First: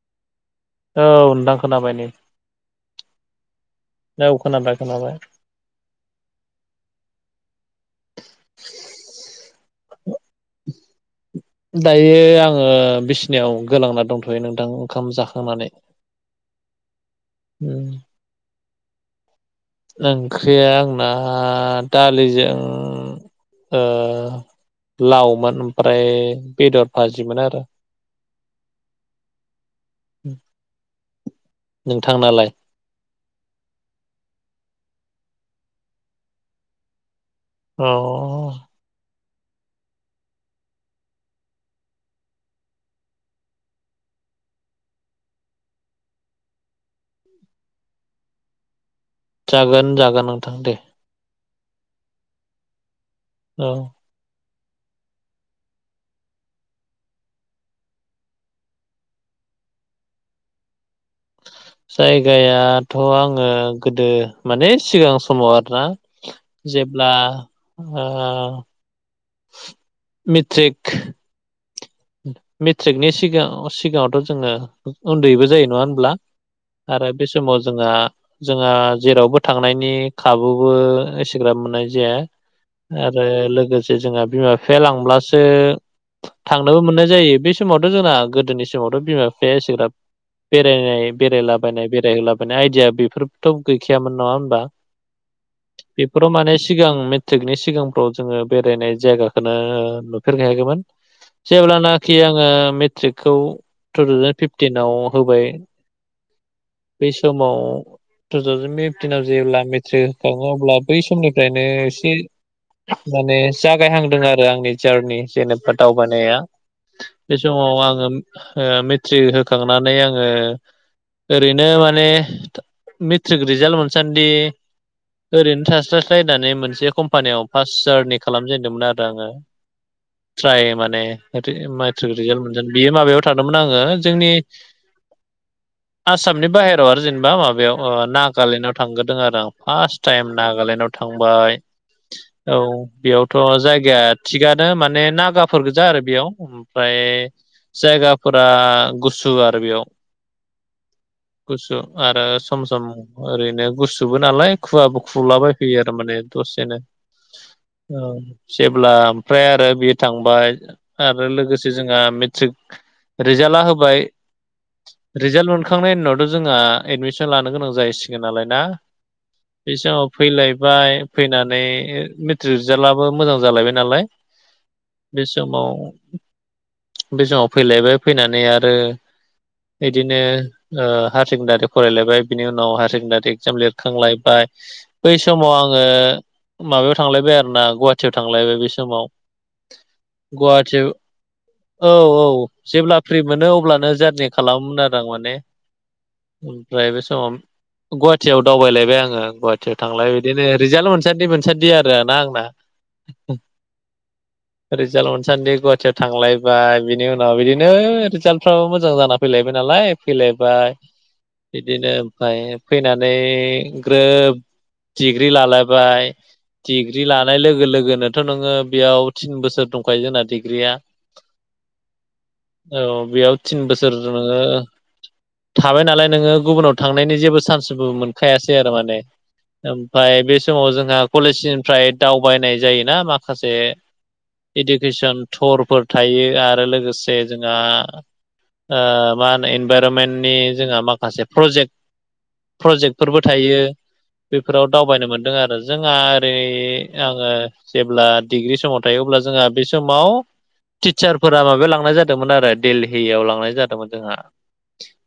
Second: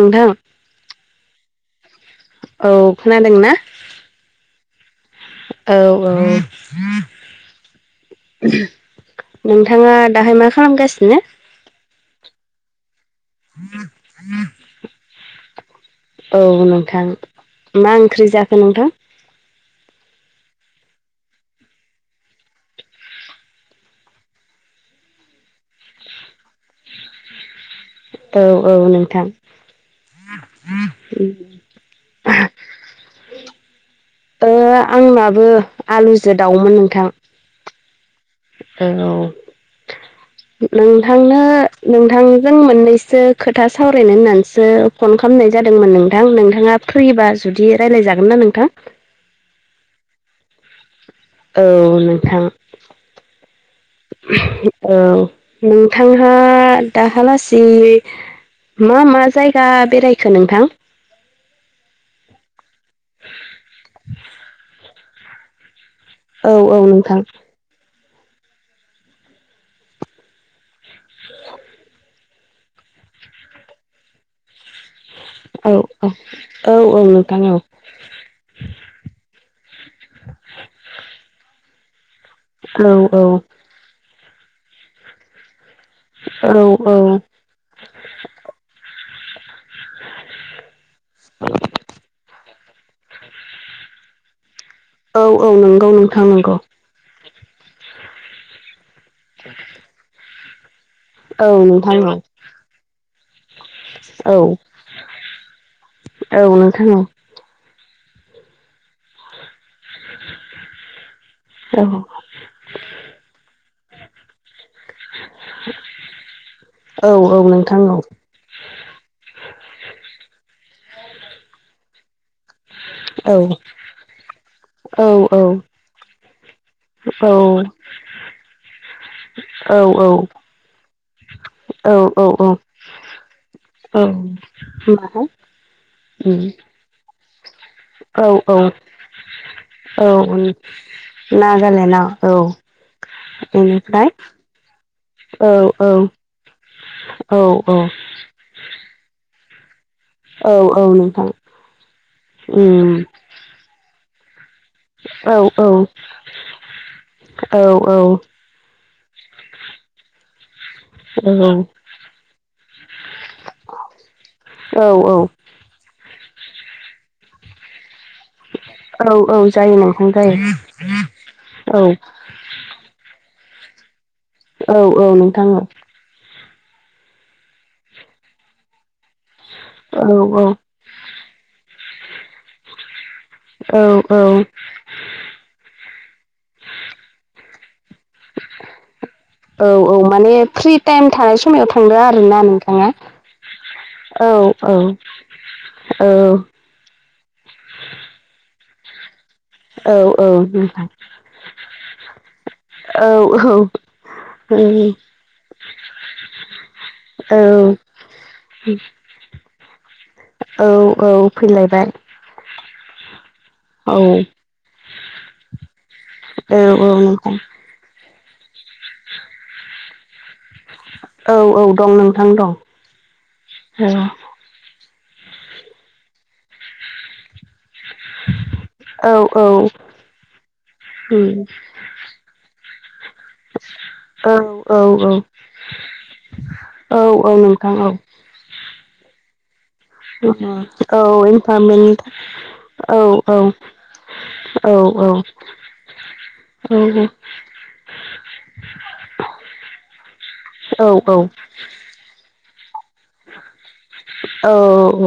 नोंथां? औ नोंथां खोनाबाय औ खोनादोंना? औ खोनाबाय खोनाबाय औ औ नोंथाङा दायो मा खालामगासिनो? दायो आंङो बिसिनियाव गोलांना दंथ'यो नोंथां ओंखाम जाखांनानै। औ नोंथां उम मा ओंख्रि जाखो नोंथां? ओंख्रिया आंना दालिजों ओ लावमोन ओमफ्राय बेदर भाजिमोन आरो। औ औ नोंथां। नोंथांनालाय? ओ आंनाबो आलुजो दाउमोन नोंथां। अ औ। नोंथांनो नोंथांजों मोननैसो खोथा सावरायनो होननानैसो। फन खालामनाय जादोंमोन नोंथां। नोंथाङा फ्रिबा जुदि रायज्लायजागोन ना नोंथां? जागोन जागोन नोंथां दे। औ नोंथां। औ। औ नोंथांहा दाहालासि मा मा जायगा बेरायखो नोंथां? जायगायाथ' आङो गोदो माने सिगां समाव आरो ना। औ औ जेब्ला नोंथां ओ मिट्रिक [inaudible] मेट्रिकनि सिगां सिगाङावथ' जोङो। उन्दैबो जायो नङा औ होनब्ला औ औ आरो बे नोंथां औ समाव जोंहा जोंहा जेरावबो थांनायनि खाबुबो एसेग्राब मोननाय जाया औ आरो लोगोसे जोंहा बिमा बिफाया लांब्लासो दाबो औ मोननाय जायो बे समावथ' जोंना गोदोनि समावथ' बिमा बिफाया एसेग्राब बेरायनाय बेरायलाबायनाय बेरायहोलाबायनाय आइदिया बेफोरथ' गैखायामोन नङा होमबा। औ औ नंगौ नोंथां बेफोराव माने नंगौ सिगां मेट्रिकनि सिगां औ जोङो बेरायनाय जायगाखौनो नुफेरखायाखैमोन। औ नोंथां जेब्लानाखि औ आङो मेट्रिकखौ टु थावजेन फिफटिनाव होबाय। औ नोंथां। औ बै समाव थुवजेन मिफटिनव जेब्ला। थ्रि अब्ला बै समनिफ्रायनो औ एसे माने जागायहांदों आरो आंनि चार नि जेनेबा दावबायानाया औ बे औ नोंथां समाव औ आङो। ओ मेट्रिक होखांनानै आङो ओरैनो माने औ मेट्रिक औ रिजाल्ट मोनसान्दि ओरैनो थास्लायस्लायनानै मोनसे कम्पानियाव फार्स्ट जारनि खालामजेनदोंमोन आरो आङो। औ औ। ट्राइ माने मेट्रिक रि मायमेट्रिक रिजाल्ट औ औ मोनोन बियो माबायाव थादोंमोन आङो जोंनि [unintelligible] आसामनि बाहेरायाव आरो जेनेबा माबायाव अ औ औ नागालेण्डआव थांग्रोदों आरो आं फार्स्ट टाइम औ नागालेण्डआव थांबाय औ बेयावथ' बेनिफ्राय जायगाया थिगानो माने औ नागाफोर गोजा औ आरो। बेयाव ओमफ्राय औ जायगा फुरा गुसु आरो बेयाव औ औ नोंथां। गुसु आरो सम औ सम ओरैनो गुसुबो नालाय खुवबो औ औ खुलाबायफैयो आरो माने दसेनो जेब्ला ओमफ्राय आरो बियो थांबाय। आरो लोगोसे जोंहा मेट्रिक रिजाल्टआ होबाय। औ-औ रिजाल्ट मोनखांनायनिनावथ' जोंहा एडमिसन लानो गोनां जाहैसिगोन नालाय ना औ औ जायो बे समाव नोंथां जायो फैलायबाय फैनानै औ रिजाल्टआबो मोजां जालायबाय नालाय औ-औ बे नोंथां औ। समाव बे समाव फैलायबाय। फैनानै आरो औ बिदिनो औ ओ हायार सेकेण्डारि फरायलायबाय बिनि उनाव हायार सेकेण्डारि जोम औ औ लिरखांलायबाय। बै समाव आङो माबायाव थांलायबाय आरोना गुवाहाटियाव थांलायबाय बै समाव। औ औ माने फ्रि गुवाहाटि टाइम थानाय समायाव थांदो औ-औ आरोना नोंथाङा जेब्ला फ्रि मोनो अब्लानो औ जारनि औ खालामोमोन आरो आं माने औ ओमफ्राय बे समाव गुवाहाटियाव दावबायलायबाय आङो गुवाहाटियाव औ थांलाय औ बिदिनो नोंथां रिजाल्ट मोनसान्दि मोनसान्दि आरो ना आंना। औ औ [inaudible] रिजाल्ट मोनसान्दि गुवाहाटियाव थांलायबाय बिनि उनाव औ बिदिनो रिजाल्टफ्राबो मोजां जाना फैलायबाय नालाय औ फैलायबाय औ फैलायबाय बिदिनो ओमफाय फैनानै औ ग्रोब डिग्रि लायबाय औ औ डिग्रि नोंथां लानाय लोगो लोगोनो थ' नोङो बेयाव थिन बोसोर दंखायो जोंना डिग्रिया। औ-औ दं नोंथां दं औ। ओ थाबाय नालाय नोङो गुबुनाव थांनायनि जेबो चान्स मोनखायासै आरो माने औ औ ओमफ्राय बे समाव जोंहा कलेजनिफ्राय दावबायनाय जायोना माखासे औ औ इडुकेसन थरफोर थायो आरो औ लोगोसे औ जोंहा नोंथां औ ओ मा होनो इनभाइरनमेन्टनि जोंहा औ माखासे प्रजेक्ट इनभारमेन्ट औ प्रजेक्टफोरबो औ थायो। बेफोराव औ दावबायनो मोनदों आरो। जोंहा ओरै औ आङो जेब्ला डिग्रि समाव थायो अब्ला जोंहा बे समाव औ टिचारफोरा माबायाव लांनाय जादोंमोन आरो दिल्लीयाव। लांनाय जादोंमोन जोंहा।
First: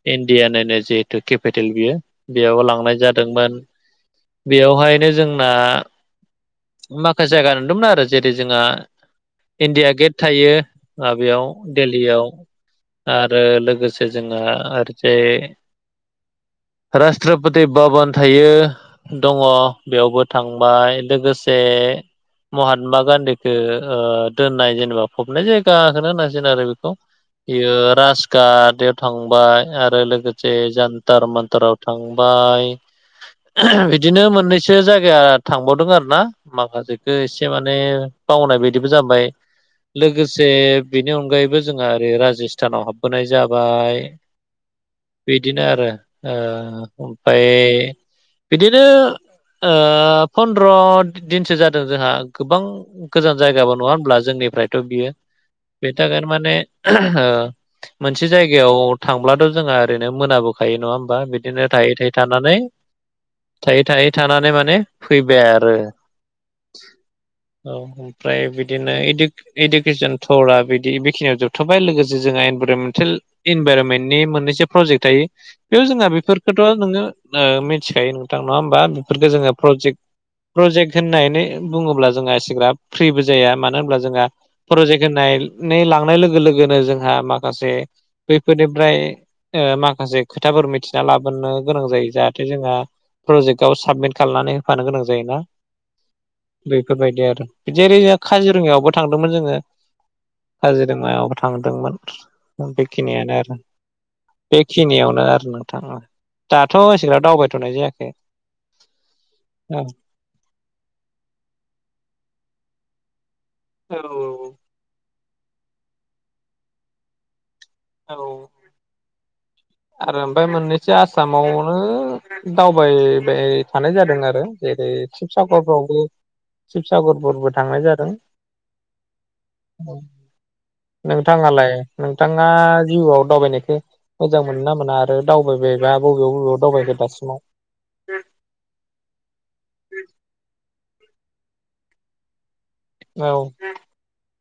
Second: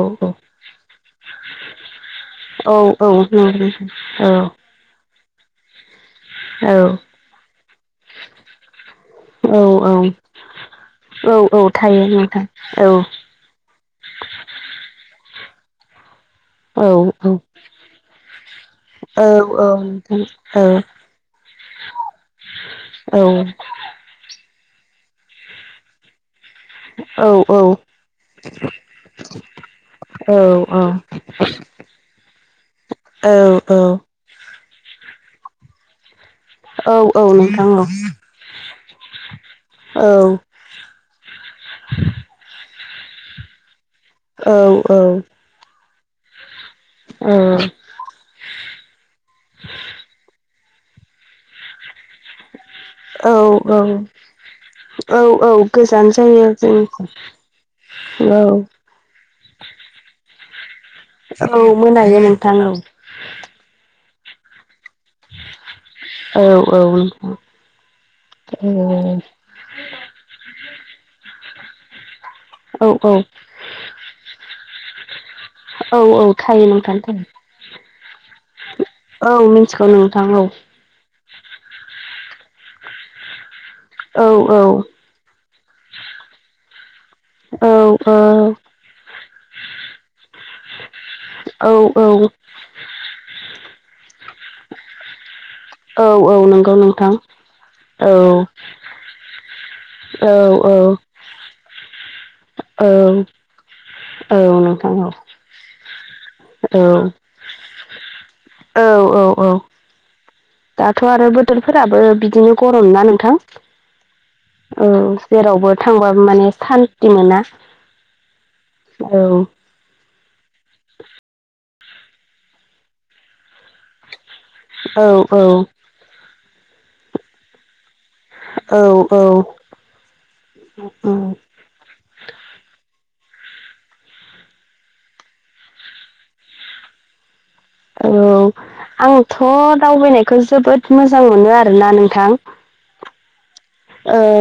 औ औ इण्डियानिनो जिहेतु केपिटेल बियो बेयाव औ लांनाय जादों [unintelligible] बेवहायनो जोंना औ माखासे जायगा नुदोंमोन आरो। जेरै जोंहा औ इण्डिया गेट औ थायो ओ औ बेयाव औ थायो दिल्लीयाव। नोंथां औ। आरो लोगोसे जोंहा ओरजाय औ औ रास्ट्रपति भबन थायो। औ दङ औ नोंथां बेयावबो औ थांबाय। लोगोसे महात्मा औ गान्धीखौ दोननाय जेनेबा फबनाय जायगााखो होनांसिगोन आरो बेखौ औ औ बेयो हासकाद आदयाव थांबाय आरो औ लोगोसे औ नोंथां औ जान्थार मान्थाराव थांबाय। औ-औ! बिदिनो मोननैसो जायगा थांबावदों आरो ना। माखासेखो एसे माने बावनाय बायदिबो जाबाय। लोगोसे बेनि अनगायैबो जोंहा ओरै राजस्थानाव हाबबोनाय जाबाय। औ-औ! बिदिनो आरो ओ ओमफाय बिदिनो ओ फनद्र दिनसो जादों। जोंहा गोबां औ गोजान जायगाबो। नङा होनोमब्ला जोंनिफ्रायथ' बियो? औ औ बेनि गोजान थाखायनो जायो माने जों मोनसे औ जायगायाव थांब्लाथ' जोंहा ओरैनो मोनाबोखायो नङा होम बा औ बिदिनो थायै थायै मोनायो थानानै नोंथां औ थायै थायै थानानै माने फैबाय आरो औ औ औ ओमफ्राय बिदिनो औ इदि इडुकेसन थरा बिदि बेखिनियाव जोबथ'बाय लोगोसे जोंहा इनभायर'मेन्टेल औ इनभायर'मेन्ट नि मोननैसो प्रजेक्ट थायो बेयाव औ जोंहा औ थायो बेफोरखौथ' नोंथां नोङो थायो मिथिखायो [unintelligible] नङा होमबा बेफोरखौ औ जोङो मिथिगौ प्रजेक्ट नोंथां औ प्रजेक्ट होननानै बुङोब्ला जोंहा एसेग्रा फ्रिबो जाया मानो होनब्ला जोंहा औ औ प्रजेक्ट होननानै लांनाय लोगो लोगोनो जोंहा माखासे औ औ बैफोरनि फ्राय माखासे खोथाफोर मिथिना लागोरनो औ गोनां जायो औ जाहाथे जोंहा प्रजेक्टआव साबमिट खालनानै होफानो गोनां जायोना औ औ नंगौ नोंथां बेफोरबायदि आरो बिदि औ काजिरङायावबो थांदोंमोन जोङो औ। औ काजिरङायावबो थांदोंमोन औ बेखिनियानो आरो औ नोंथां औ बेखिनियावनो आरो नोंथां औ दाथ' इसिग्राब औ दावबायथ'नाय जायाखै औ औ औ दाथ' आरो बोथोरफोराबो बिदिनो गरम ना नोंथां? औ औ औ जेरावबो थांबाबो माने सान्थि मोना औ औ। आरो ओमफ्राय मोननैसो आसामावनो दावबायबाय थानाय जादों आरो। जेरै औ औ शिबसागरफ्रावबो शिबसागरफोरबो थांनाय जादों औ औ [inaudible] नोंथाङालाय नोंथां? आ जिउआव दावबायनायखो मोजां मोनो ना मोना आरो दावबायबा बबेयाव बबेयाव दावबायखो दासिमाव? औ आंथ' दावबायनायखौ जोबोद मोजां मोनो आरोना नोंथां औ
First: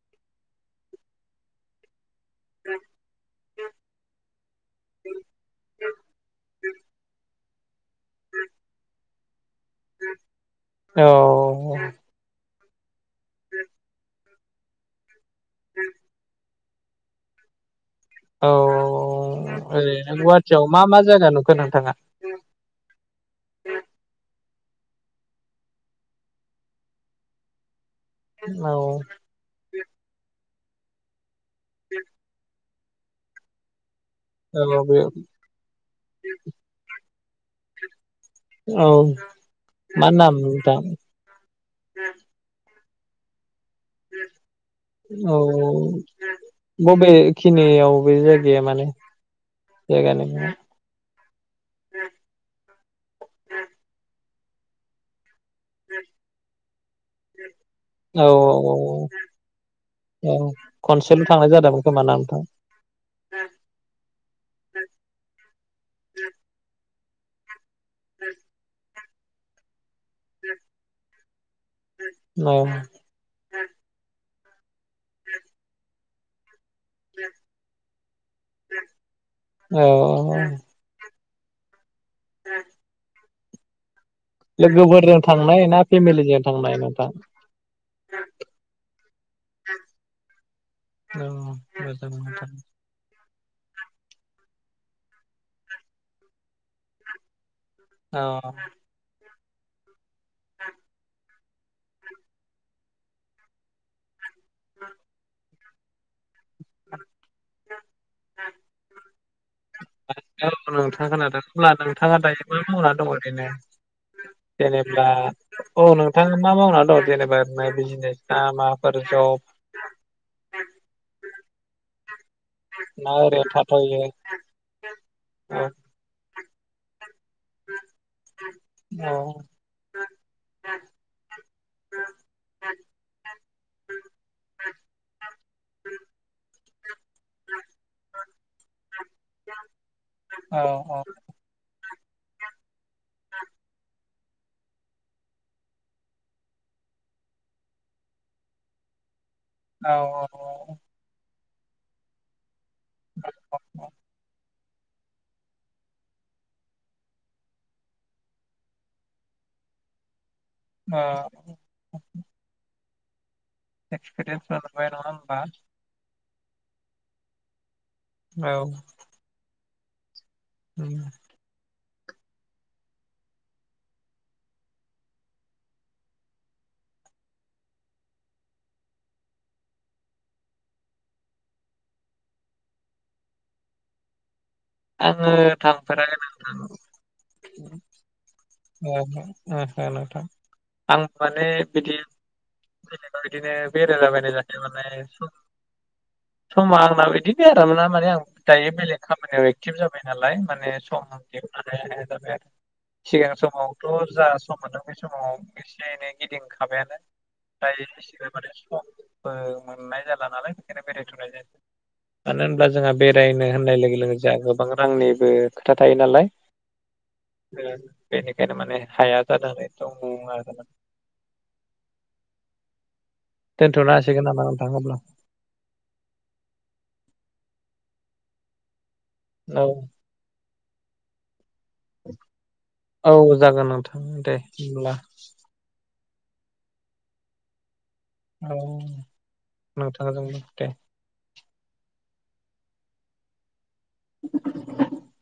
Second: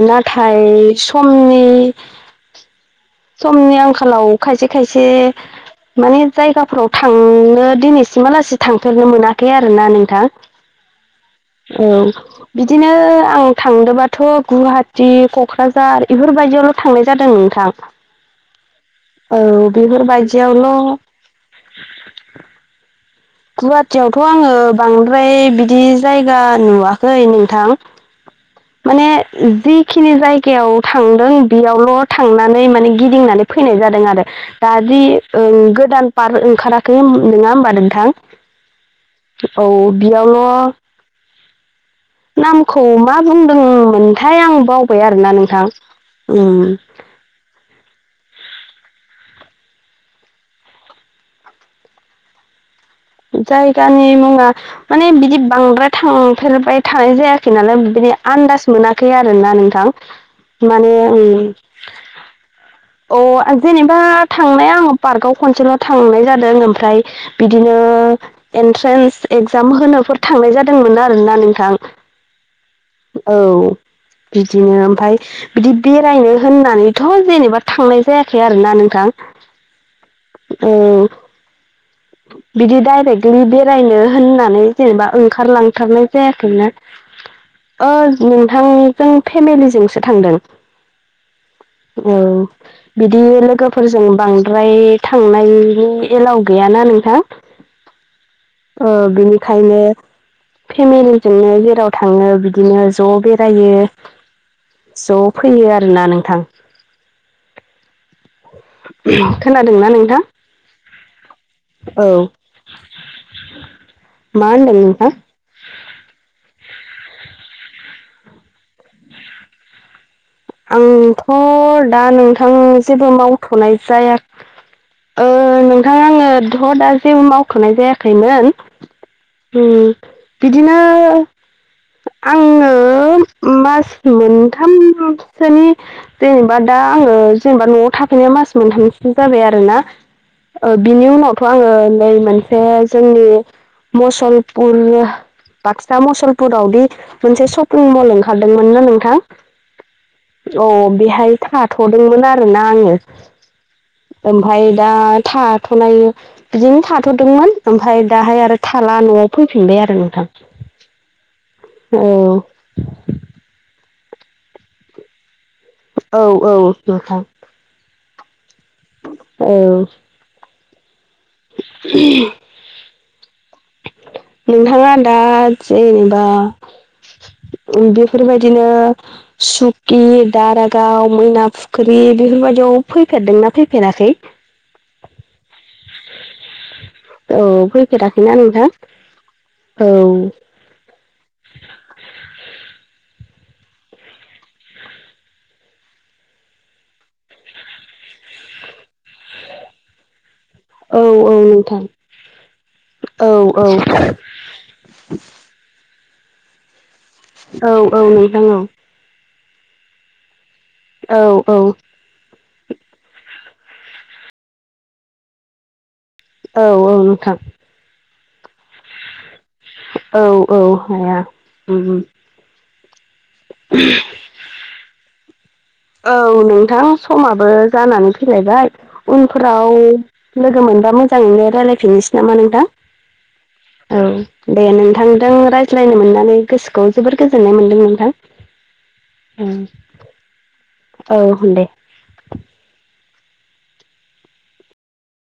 नाथाय समनि [inaudible] समनि आंखालाव खायसे खायसे माने जायगाफोराव थांनो दिनैसिमालासि थांफेरनो मोना खै आरोना नोंथां। औ औ बिदिनो आं थांदोबाथ' गुवाहाटि क'क्राझार बेफोरबायदियावल' थांनाय जादों नोंथां। औ ओ औ ओरैनो बेफोरबायदियावल' गुवाहाटियाव मा मा जायगा नुखो नोंथाङा? गुवाहाटियावथ' आङो बांद्राय बिदि जायगा नुवाखै नोंथां औ माने जिखिनि जायगायाव थांदों बेयावल' थांनानै माने गिदिंनानै फैनाय जादों आरो दा औ बे दि ओं गोदान पार्क ओंखाराखै नोङा होमबा नोंथां औ औ मा नाम? बेयावल' [unintelligible] नामखौ मा बुंदोंमोनथाय आं बावबाय आरोना नोंथां ओम खिनियाव बे जायगाया माने जायगानि? जायगानि मुङा माने बिदि बांद्राय थांफेरबाय थानाय जायाखै नालाय बिदि औ आन्दाज औ मोनाखै आरोना नोंथां। औ माने खनसेल' उम थांनाय [inaudible] अ जेनेबा थांनाया आङो पार्कआव खनसेल' थांनाय जादों ओमफ्राय बिदिनो एन्ट्रेन्स एक्जाम होनो फोर थांनाय जादोंमोन आरोना नोंथां औ औ बिदिनो ओमफाय बिदि बेरायनो होननानैथ' जेनेबा थांनाय जायाखै आरोना नोंथां। औ औ औ बिदि दाइरेक बेदिनो बेरायनो होननानै जेनेबा लोगोफोरजों थांनाय ना ओंखारलांथारनाय फेमिलिजों जायाखैनो थांनाय नोंथां अ नोंथां जों फेमिलिजोंसो थांदों औ मोजां औ मोजां बिदि लोगोफोरजों बांद्राय थांनायनि एलाव गैयाना नोंथां औ ओ बिनिखायनो फेमेलि जोंनो जेराव थाङो बिदिनो ज' बेरायो। ज' फैयो आरोना नोंथां। खोनादोंना नोंथां [unintelligible] नोंथाङा औ दायो मा मावना दं ओरैनो मा होनदों जेनेब्ला नोंथां औ नोंथाङा मा मावना दं जेनेबा म बिजनेस ना माफोर जब? आंथ' दा नों थां जेबो ना ओरैनो मावथ'नाय थाथ'यो जाया ओ नों थां आङो थ' दा जेबो मावथ'नाय जायाखैमोन। अ उम बिदिनो आङो मास मोनथाम सोनि जेनेबा दा आङो जेनेबा न'आव थाफैनाया मास मोनथामसिन जाबाय आरो ना। औ ओ बिनि उनाव थ' आङो नै मोनसे जोंनि मुसलपुर बाक्सा मसलपुरावदि मोनसे शपिं मल ओंखारदोंमोन ना नोंथां औ औ। अ बेहाय थाथ'दोंमोन आ रोना आङो। ओमफाय दा थाथ'नाय बिदिनो थाथ'दोंमोन। ओमफाय दाहाय आरो थाला न'आव फैफिनबाय आरो नोंथां। ओ। औ। एक्पिरियन्स बानोबाय नङा होनबा? औ औ नोंथां। औ। औ। उम। उ नोंथाङा दा जेनेबा बेफोरबायदिनो सुकि, दारागाव, मैना फुख्रि बेफोरबायदियाव फैफेरदोंना फैफेराखै? आङो थांफेराखै नों औ, फैफेराखैना नोंथां? ओहो ओहो नोंथां औ। आं माने बिदि जेनेबा इदिनो बेरायलाबायनाय जाथिंहरनाय सम समा आंना बिदि आरोना माने आं दायो बेलेग खामानियाव एक टिब जाबाय नालाय माने सम औ औ दिहुननो हाया नोंथां हाया जाबाय आरो। औ सिगां औ समावथ' जा सम मोनदों बे समाव एसे एनै गिदिंखाबायानो। औ औ नोंथां औ। बो मोननाय जाला नालाय बेखायनो बेरायथ'नाय औ औ जायाखै। मानो होनब्ला जोंहा बेरायनो होननाय लोगो लोगो जाहा गोबां रांनिबो खोथा थायो नालाय। औ औ नोंथां। उम बेनिखायनो माने हाया जानानै औ दङ आरो औ हाया उम। दोनथ'नो हासिगोन नामा नोंथां अब्ला? औ नोंथां समाबो जानानै फैलायबाय औ उनफ्राव लोगो मोनबा मोजाङैनो रायलायफिननोसै नामा नोंथां? औ जागोन नोंथां औ दे होमब्ला नोंथां दों रायज्लायनो मोननानै गोसोखौ जोबोर गोजोननाय मोनदों नोंथां। औ नोंथांजोंबो दे। औ होनदे। [inaudible]